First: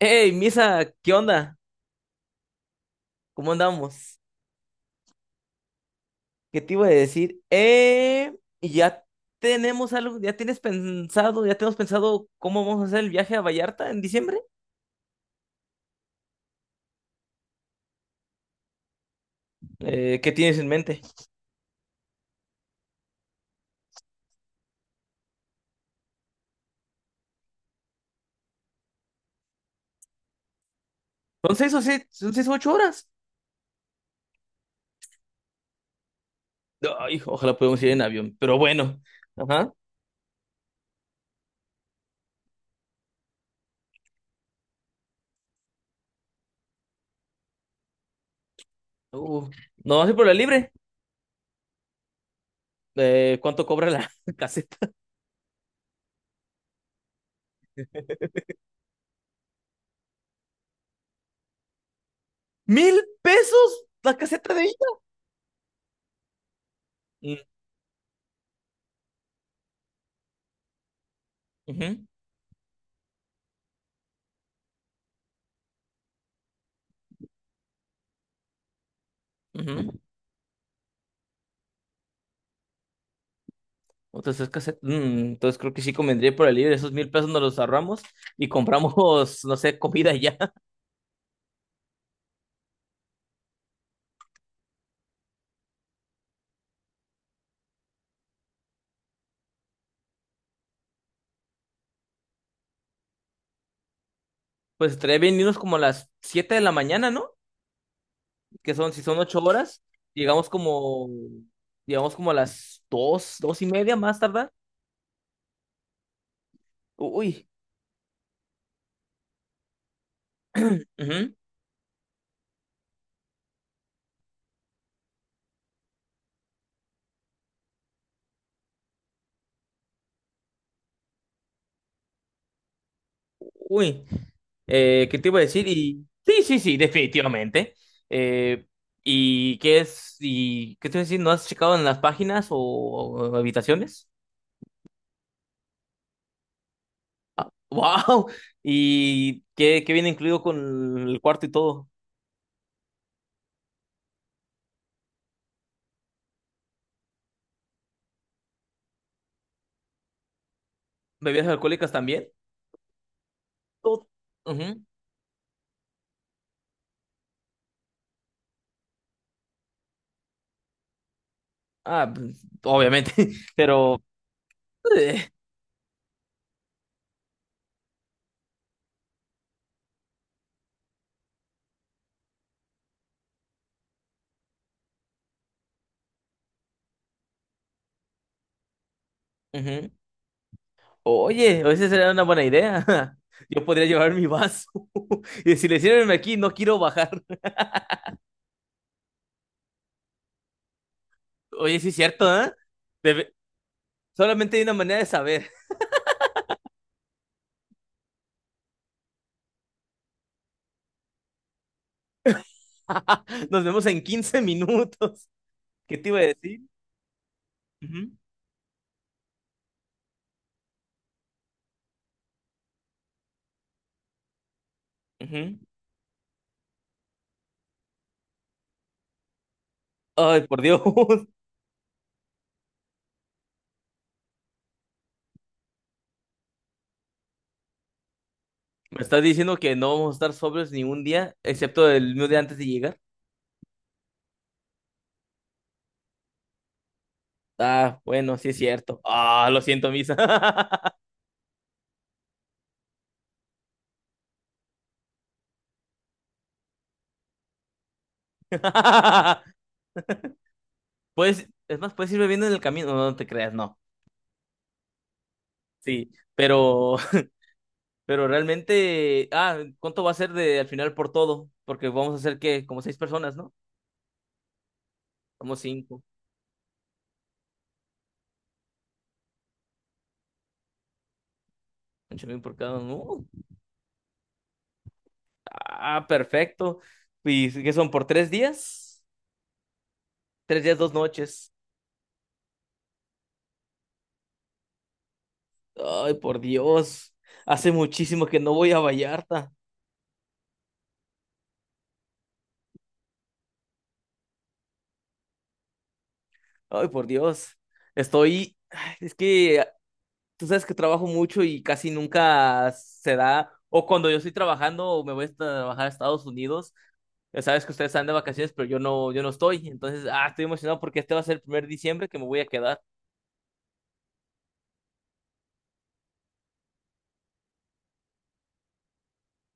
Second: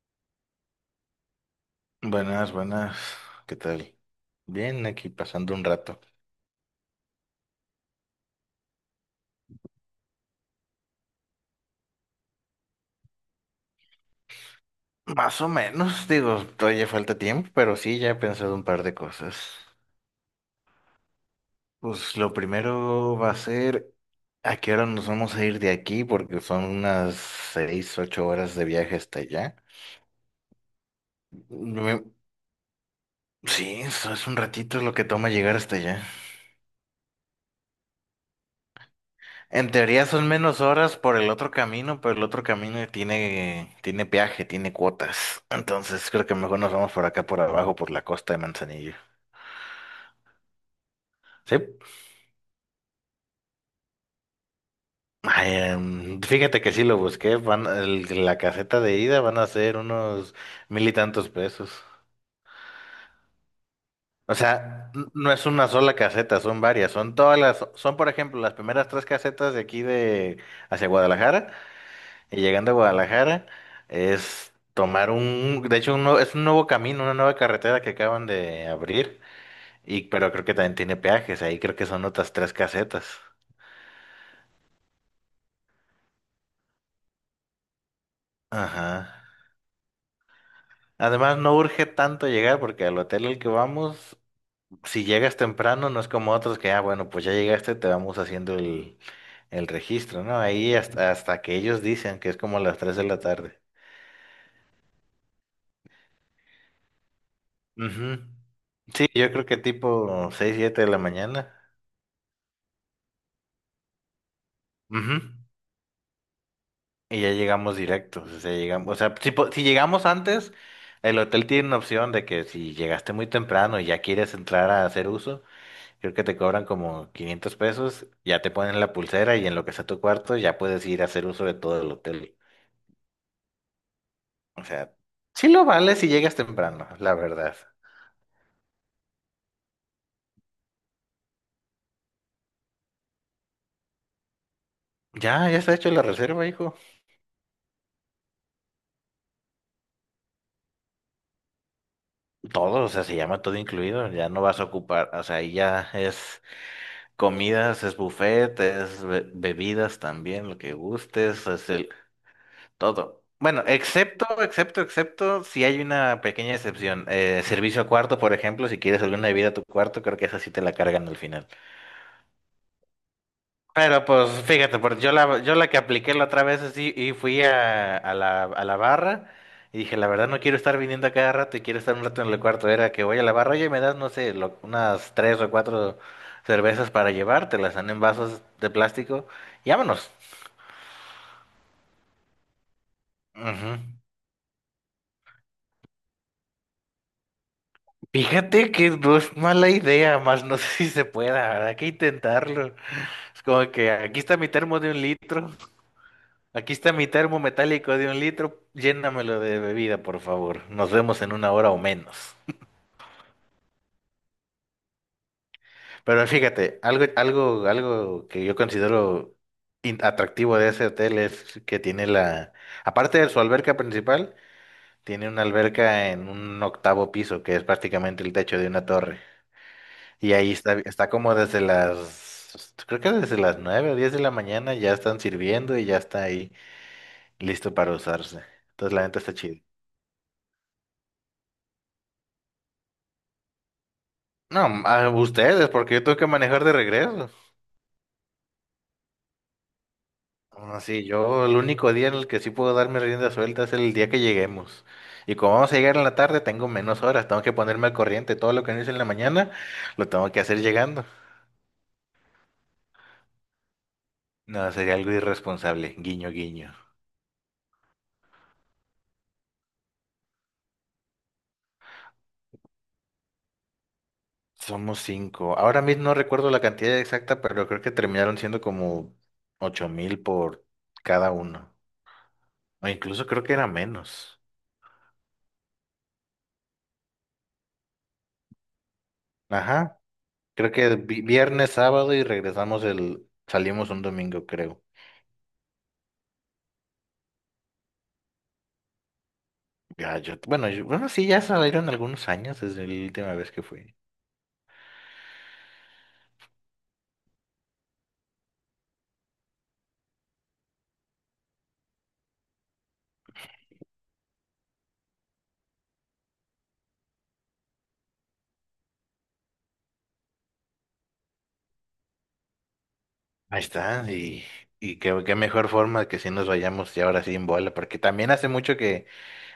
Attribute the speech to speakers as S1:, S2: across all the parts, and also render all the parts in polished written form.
S1: Hey, Misa, ¿qué onda?
S2: Buenas, buenas.
S1: ¿Cómo
S2: ¿Qué tal?
S1: andamos?
S2: Bien, aquí pasando un rato.
S1: ¿Qué te iba a decir? Y ya tenemos algo, ya tienes pensado, ya tenemos pensado cómo vamos a hacer el viaje a Vallarta en diciembre.
S2: Más o menos, digo, todavía falta tiempo, pero sí, ya he pensado un par de cosas.
S1: ¿Qué tienes en mente?
S2: Pues lo primero va a ser a qué hora nos vamos a ir de aquí, porque son unas 6, 8 horas de viaje hasta allá.
S1: Son seis o
S2: Me-
S1: siete, son 6 o 8 horas.
S2: Sí, eso es un ratito lo que toma llegar hasta allá.
S1: Ay, ojalá podamos ir en avión, pero bueno.
S2: En
S1: Ajá.
S2: teoría son menos horas por el otro camino, pero el otro camino tiene peaje, tiene cuotas. Entonces creo que mejor nos vamos por acá, por abajo, por la costa de Manzanillo.
S1: Uh, no vas a ir por la libre.
S2: Sí.
S1: ¿Cuánto cobra la caseta?
S2: Ay, fíjate que sí lo busqué. La caseta de ida van a ser unos mil y tantos pesos.
S1: ¿Mil pesos la
S2: O
S1: caseta de ida?
S2: sea, no es una sola caseta, son varias. Son
S1: Mm.
S2: todas las, son por ejemplo las primeras tres casetas de aquí de hacia Guadalajara.
S1: Ujú.
S2: Y llegando a Guadalajara es tomar de hecho es un nuevo camino, una nueva carretera que acaban de abrir,
S1: Ujú.
S2: y pero creo que también tiene peajes, ahí creo que son otras tres casetas.
S1: Entonces, es cassette. Entonces creo que sí convendría ir por el libre. Esos 1,000 pesos nos los ahorramos y
S2: Ajá.
S1: compramos, no sé, comida ya.
S2: Además no urge tanto llegar porque al hotel al que vamos, si llegas temprano no es como otros que, ah, bueno, pues ya llegaste, te vamos haciendo el registro, ¿no? Ahí hasta que ellos dicen que es como las 3 de la tarde.
S1: Pues estaría bien irnos como a las 7 de la mañana, ¿no?
S2: Ujú.
S1: Que son, si
S2: Sí,
S1: son
S2: yo
S1: 8
S2: creo que
S1: horas,
S2: tipo
S1: llegamos
S2: seis, siete de la
S1: como,
S2: mañana.
S1: llegamos como a las dos y media más tardar.
S2: Ujú. Y ya
S1: Uy.
S2: llegamos directos, o sea, llegamos, o sea, si llegamos antes, el
S1: Ujú.
S2: hotel tiene una opción de que si llegaste muy temprano y ya quieres entrar a hacer uso, creo que te cobran como 500 pesos, ya te ponen la pulsera y en lo que sea tu cuarto ya puedes ir a hacer uso de todo el hotel.
S1: Uy.
S2: O sea,
S1: ¿Qué te iba a
S2: sí lo
S1: decir?
S2: vale
S1: Y
S2: si llegas
S1: sí, sí, sí,
S2: temprano, la verdad.
S1: definitivamente. Eh, ¿Y qué es? ¿Y qué te iba a decir? ¿No has checado en las páginas o habitaciones?
S2: Ya, ya está hecho la reserva, hijo.
S1: Wow. ¿Y qué viene incluido con el cuarto y todo?
S2: Todo, o sea, se llama todo incluido, ya no vas a ocupar, o sea, ahí ya es comidas, es buffet, es bebidas también, lo que gustes,
S1: ¿Bebidas
S2: es el,
S1: alcohólicas también?
S2: Todo. Bueno,
S1: Todo.
S2: excepto, excepto,
S1: Ujú.
S2: excepto, si hay una pequeña excepción. Servicio a cuarto, por ejemplo, si quieres alguna bebida a tu cuarto, creo que esa sí te la cargan al final.
S1: Ah, pues, obviamente, pero.
S2: Pero pues fíjate, porque yo
S1: eh,
S2: la, yo la que apliqué la otra vez así y fui a la barra y dije, la verdad no quiero estar viniendo a cada rato y quiero estar un rato en el cuarto. Era que voy a la barra, oye, me das, no sé, unas tres o cuatro cervezas para llevar, te las dan en vasos de plástico y
S1: Ujú.
S2: vámonos.
S1: Oye, esa sería una buena idea. Yo
S2: Ujú.
S1: podría llevar mi vaso y decirle, sírveme aquí, no quiero bajar.
S2: Fíjate que no es mala idea, más no sé si se pueda, ¿verdad? Hay
S1: Oye,
S2: que
S1: sí es cierto, ¿eh?
S2: intentarlo.
S1: Debe-
S2: Es como que aquí está mi
S1: Solamente hay una
S2: termo de
S1: manera
S2: un
S1: de
S2: litro,
S1: saber.
S2: aquí está mi termo metálico de 1 litro, llénamelo de bebida, por favor. Nos vemos en 1 hora o menos.
S1: Nos vemos en 15 minutos. ¿Qué te iba a
S2: Pero
S1: decir?
S2: fíjate, algo, algo,
S1: Ujú,
S2: algo que yo considero atractivo de ese hotel es que tiene aparte de su alberca principal, tiene una
S1: ujú.
S2: alberca en un octavo piso, que es prácticamente el techo de una torre. Y
S1: Ay,
S2: ahí
S1: por
S2: está,
S1: Dios.
S2: está como creo que desde las 9 o 10 de la mañana ya están sirviendo y ya está ahí listo para usarse. Entonces
S1: ¿Me
S2: la neta
S1: estás
S2: está
S1: diciendo
S2: chido.
S1: que no vamos a estar sobrios ni un día, excepto el mismo día antes de llegar?
S2: No, a ustedes, porque yo tengo que manejar de regreso.
S1: Ah, bueno, sí es cierto. Ah, lo siento, Misa.
S2: Así, yo el único día en el que sí puedo darme rienda suelta es el día que lleguemos. Y como vamos a llegar en la tarde, tengo menos horas, tengo que ponerme al corriente. Todo lo que no hice en la mañana, lo tengo que hacer llegando.
S1: Pues, es más, puedes ir bebiendo en el camino, no, no te creas, no.
S2: No, sería algo irresponsable.
S1: Sí,
S2: Guiño, guiño.
S1: pero, pero realmente, ¿cuánto va a ser de al final por todo? Porque vamos a hacer que como seis personas, ¿no?
S2: Somos cinco.
S1: Somos
S2: Ahora
S1: cinco,
S2: mismo no recuerdo la cantidad exacta, pero creo que terminaron siendo como 8,000 por cada uno.
S1: 8,000 por cada
S2: O
S1: uno.
S2: incluso creo que era menos.
S1: Perfecto. ¿Y qué son por 3 días?
S2: Ajá.
S1: Tres
S2: Creo
S1: días, dos
S2: que
S1: noches.
S2: viernes, sábado y salimos un domingo, creo.
S1: Ay, por Dios. Hace muchísimo que no voy a Vallarta.
S2: Ya, yo, bueno, sí, ya salieron algunos años desde la última vez que fui.
S1: Ay, por Dios. Estoy. Ay, es que tú sabes que trabajo mucho y casi nunca se da. O cuando yo estoy trabajando, me voy a trabajar a Estados Unidos. Ya sabes que ustedes están de vacaciones, pero yo no estoy. Entonces, estoy emocionado porque este va a ser el primer diciembre que me voy a quedar.
S2: Ahí está, y qué mejor forma que si nos vayamos ya ahora sí en bola, porque también hace mucho que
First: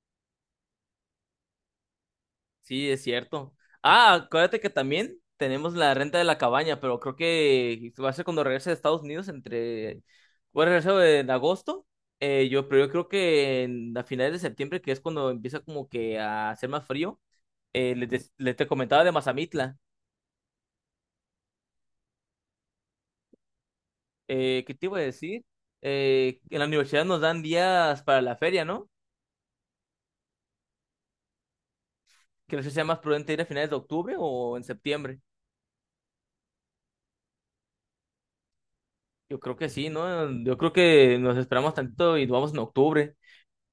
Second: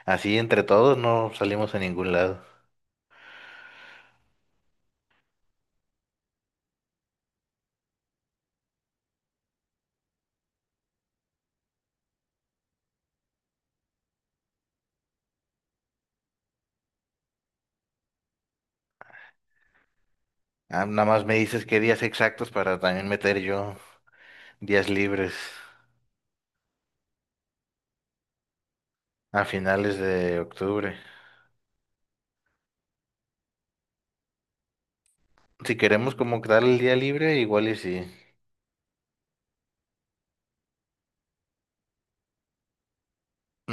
S2: así entre todos no salimos a ningún lado.
S1: Sí, es cierto. Ah, acuérdate que también tenemos la renta de la cabaña, pero creo que va a ser cuando regrese de Estados Unidos entre. Voy a regresar en agosto, pero yo creo que a finales de septiembre, que es cuando empieza como que a hacer más frío, les te comentaba de Mazamitla.
S2: Ah, nada más me dices qué días exactos para también meter yo
S1: ¿Qué te
S2: días
S1: iba a
S2: libres
S1: decir? En la universidad nos dan días para la feria, ¿no?
S2: a finales de octubre.
S1: Que no sé si sea más prudente ir a finales de octubre o en septiembre.
S2: Si queremos como dar el día libre, igual y sí.
S1: Yo creo que sí, ¿no? Yo creo que nos esperamos tantito y nos vamos en octubre.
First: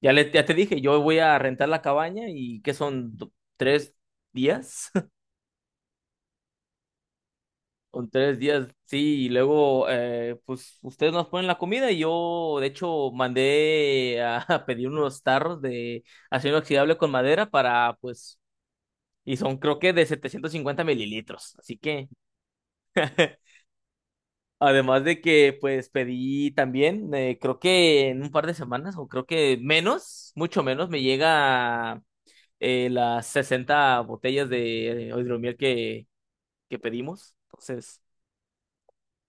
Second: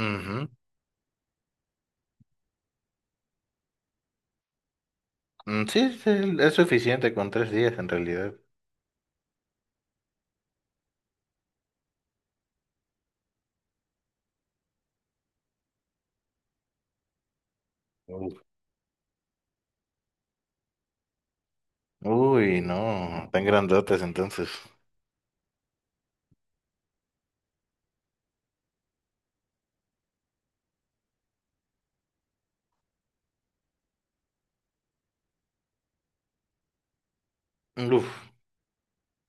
S1: Ya, ya te dije, yo voy a rentar la cabaña y ¿qué son? ¿3 días?
S2: Mm, sí, sí, es suficiente con 3 días en
S1: Son
S2: realidad.
S1: 3 días, sí, y luego pues ustedes nos ponen la comida y yo de hecho mandé a, a pedir unos tarros de acero inoxidable con madera para pues,
S2: Uf.
S1: y son creo que de 750 ml, así que
S2: Uy, no, tan grandotes entonces.
S1: además de que pues pedí también, creo que en un par de semanas o creo que menos, mucho menos, me llega las 60 botellas de hidromiel que pedimos. Entonces,
S2: Uf,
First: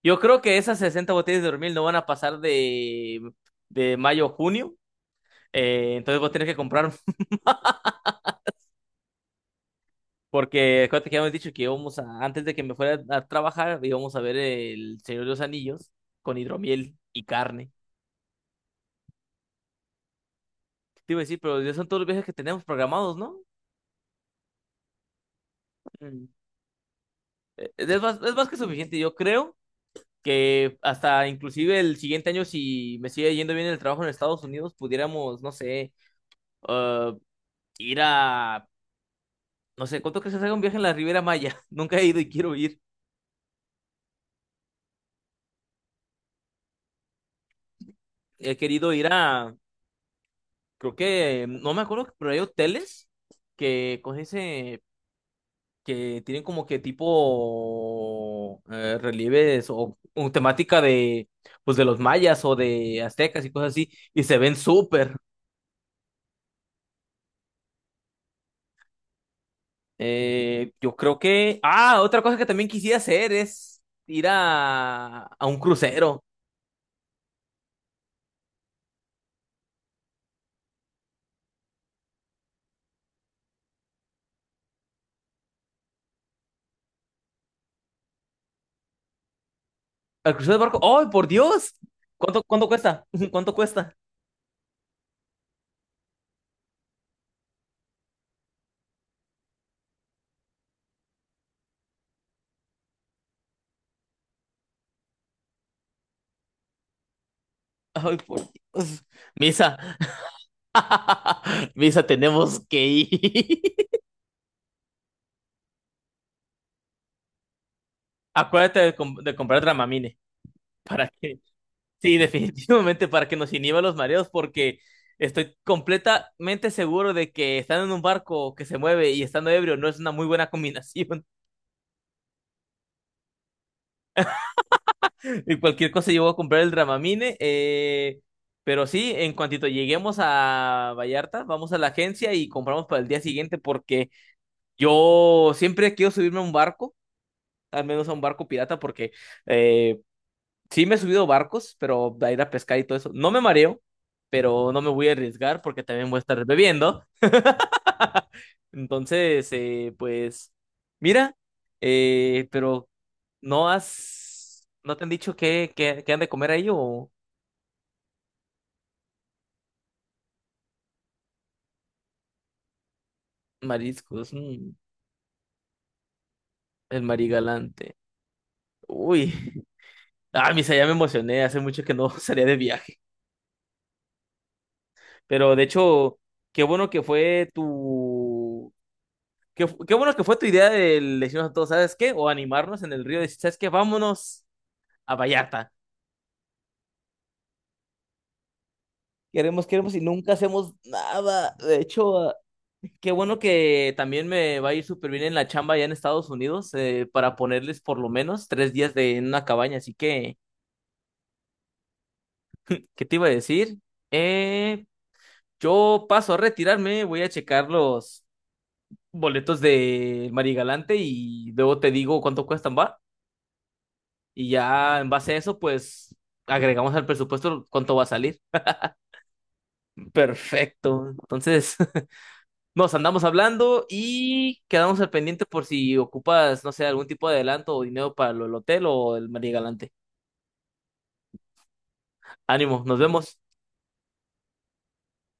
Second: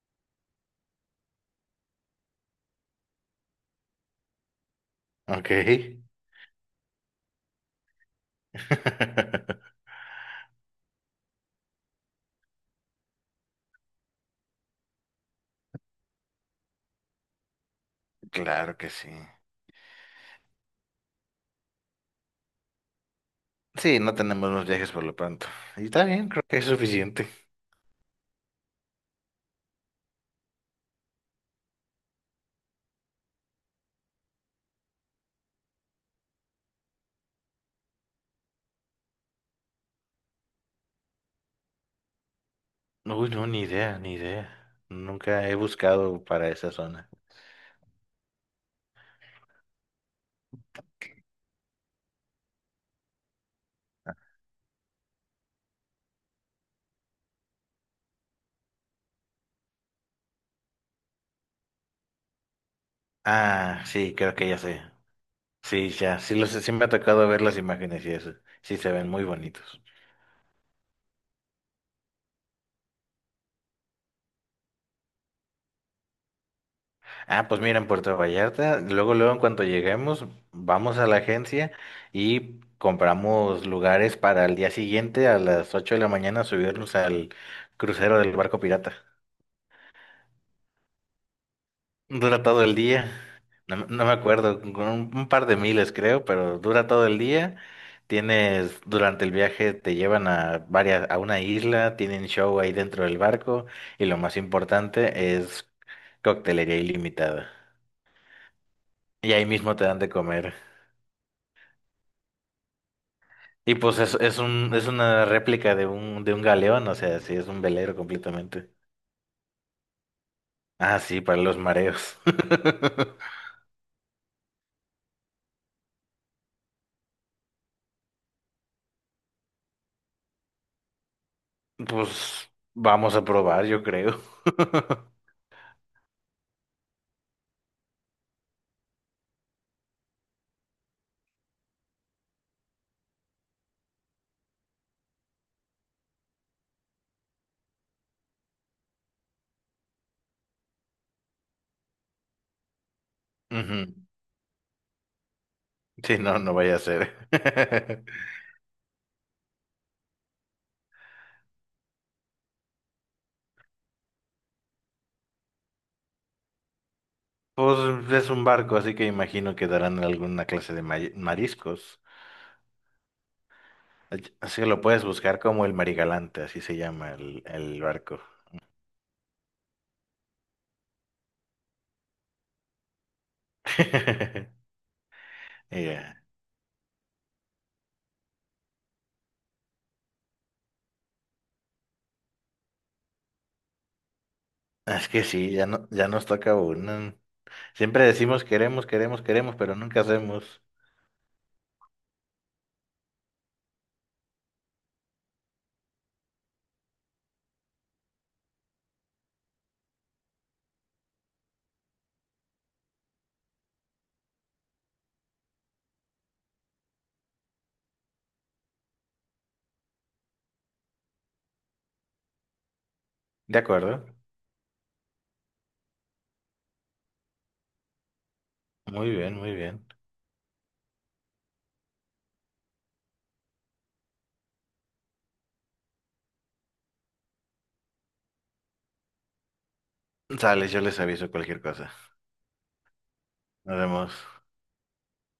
S1: yo creo que esas 60 botellas de hidromiel no van a pasar de mayo a junio.
S2: ok.
S1: Entonces voy a tener que comprar, porque acuérdate que habíamos dicho que íbamos a, antes de que me fuera a trabajar, íbamos a ver el Señor de los Anillos con hidromiel y carne.
S2: Claro que sí.
S1: Te iba a decir, pero ya son todos los viajes que tenemos programados, ¿no?
S2: Sí, no tenemos más viajes por lo pronto. Y está
S1: Mm.
S2: bien, creo que es suficiente.
S1: Es más que suficiente, yo creo. Que hasta inclusive el siguiente año, si me sigue yendo bien el trabajo en Estados Unidos, pudiéramos, no sé, ah, ir a, no sé, ¿cuánto crees que se haga un viaje en la Riviera Maya? Nunca he ido y quiero ir.
S2: Uy, no, ni idea, ni idea. Nunca he buscado para esa zona.
S1: He querido ir a, creo que, no me acuerdo, pero hay hoteles que con ese, que tienen como que tipo relieves o temática de, pues de los mayas o de aztecas y cosas
S2: Ah,
S1: así,
S2: sí,
S1: y
S2: creo
S1: se
S2: que
S1: ven
S2: ya sé.
S1: súper.
S2: Sí, ya, sí, me ha tocado ver las imágenes y eso. Sí, se ven muy bonitos.
S1: Yo creo que. Ah, otra cosa que también quisiera hacer es ir a un crucero.
S2: Ah, pues mira, en Puerto Vallarta, luego, luego, en cuanto lleguemos, vamos a la agencia y compramos lugares para el día siguiente a las 8 de la mañana subirnos al crucero del barco pirata.
S1: Al crucero de barco. ¡Ay, por Dios! ¿Cuánto,
S2: Dura todo
S1: cuánto
S2: el
S1: cuesta?
S2: día.
S1: ¿Cuánto
S2: No, me
S1: cuesta?
S2: no me acuerdo, con un par de miles creo, pero dura todo el día. Durante el viaje te llevan a varias, a una isla, tienen show ahí dentro del barco y lo más importante es coctelería ilimitada.
S1: ¡Ay, por Dios!
S2: Y ahí mismo
S1: Misa.
S2: te dan de comer.
S1: Misa, tenemos que ir.
S2: Y pues es una réplica de un galeón, o sea, sí, es un velero completamente.
S1: Acuérdate de comprar Dramamine.
S2: Ah,
S1: ¿Para
S2: sí,
S1: que?
S2: para los
S1: Sí,
S2: mareos.
S1: definitivamente para que nos inhiba los mareos, porque estoy completamente seguro de que estando en un barco que se mueve y estando ebrio no es una muy buena combinación.
S2: Pues vamos a probar, yo creo.
S1: Y cualquier cosa yo voy a comprar el Dramamine. Pero sí, en cuantito lleguemos a Vallarta, vamos a la agencia y compramos para el día siguiente porque yo siempre quiero subirme a un barco, al menos a un barco pirata, porque eh, sí me he subido barcos, pero a ir a pescar y todo eso. No me mareo,
S2: Ujú.
S1: pero no me voy a arriesgar porque también voy
S2: Sí,
S1: a
S2: no,
S1: estar
S2: no vaya a
S1: bebiendo.
S2: ser.
S1: Entonces, pues, mira, pero no te han dicho qué han de comer ahí o...?
S2: Pues es un barco, así que imagino que darán alguna clase de mariscos.
S1: Mariscos.
S2: Así que lo puedes buscar como el Marigalante, así se
S1: El
S2: llama el
S1: marigalante.
S2: barco.
S1: Uy, Misa, ya me emocioné, hace mucho que no salía de viaje. Pero de
S2: Ya.
S1: hecho, qué bueno que fue tu. Qué bueno que fue tu idea de decirnos a todos, ¿sabes qué? O animarnos en el río, decir, ¿sabes qué? Vámonos
S2: Es
S1: a
S2: que sí, ya
S1: Vallarta.
S2: no, ya nos toca uno. Siempre decimos queremos, queremos, queremos,
S1: Queremos,
S2: pero
S1: queremos y
S2: nunca
S1: nunca
S2: hacemos.
S1: hacemos nada. De hecho, qué bueno que también me va a ir súper bien en la chamba allá en Estados Unidos para ponerles por lo menos 3 días en una cabaña. Así que, ¿qué te iba a decir? Eh, Yo paso a retirarme, voy a checar los boletos de Marigalante y luego te digo cuánto cuestan, ¿va?
S2: ¿De acuerdo?
S1: Y ya en base a eso, pues agregamos al presupuesto cuánto va a salir.
S2: Muy bien, muy bien.
S1: Perfecto. Entonces, nos andamos hablando y quedamos al pendiente por si ocupas, no sé, algún tipo de adelanto o dinero para lo del hotel o el Marigalante.
S2: Sale, yo les aviso cualquier cosa.
S1: Ánimo, nos vemos.
S2: Nos vemos.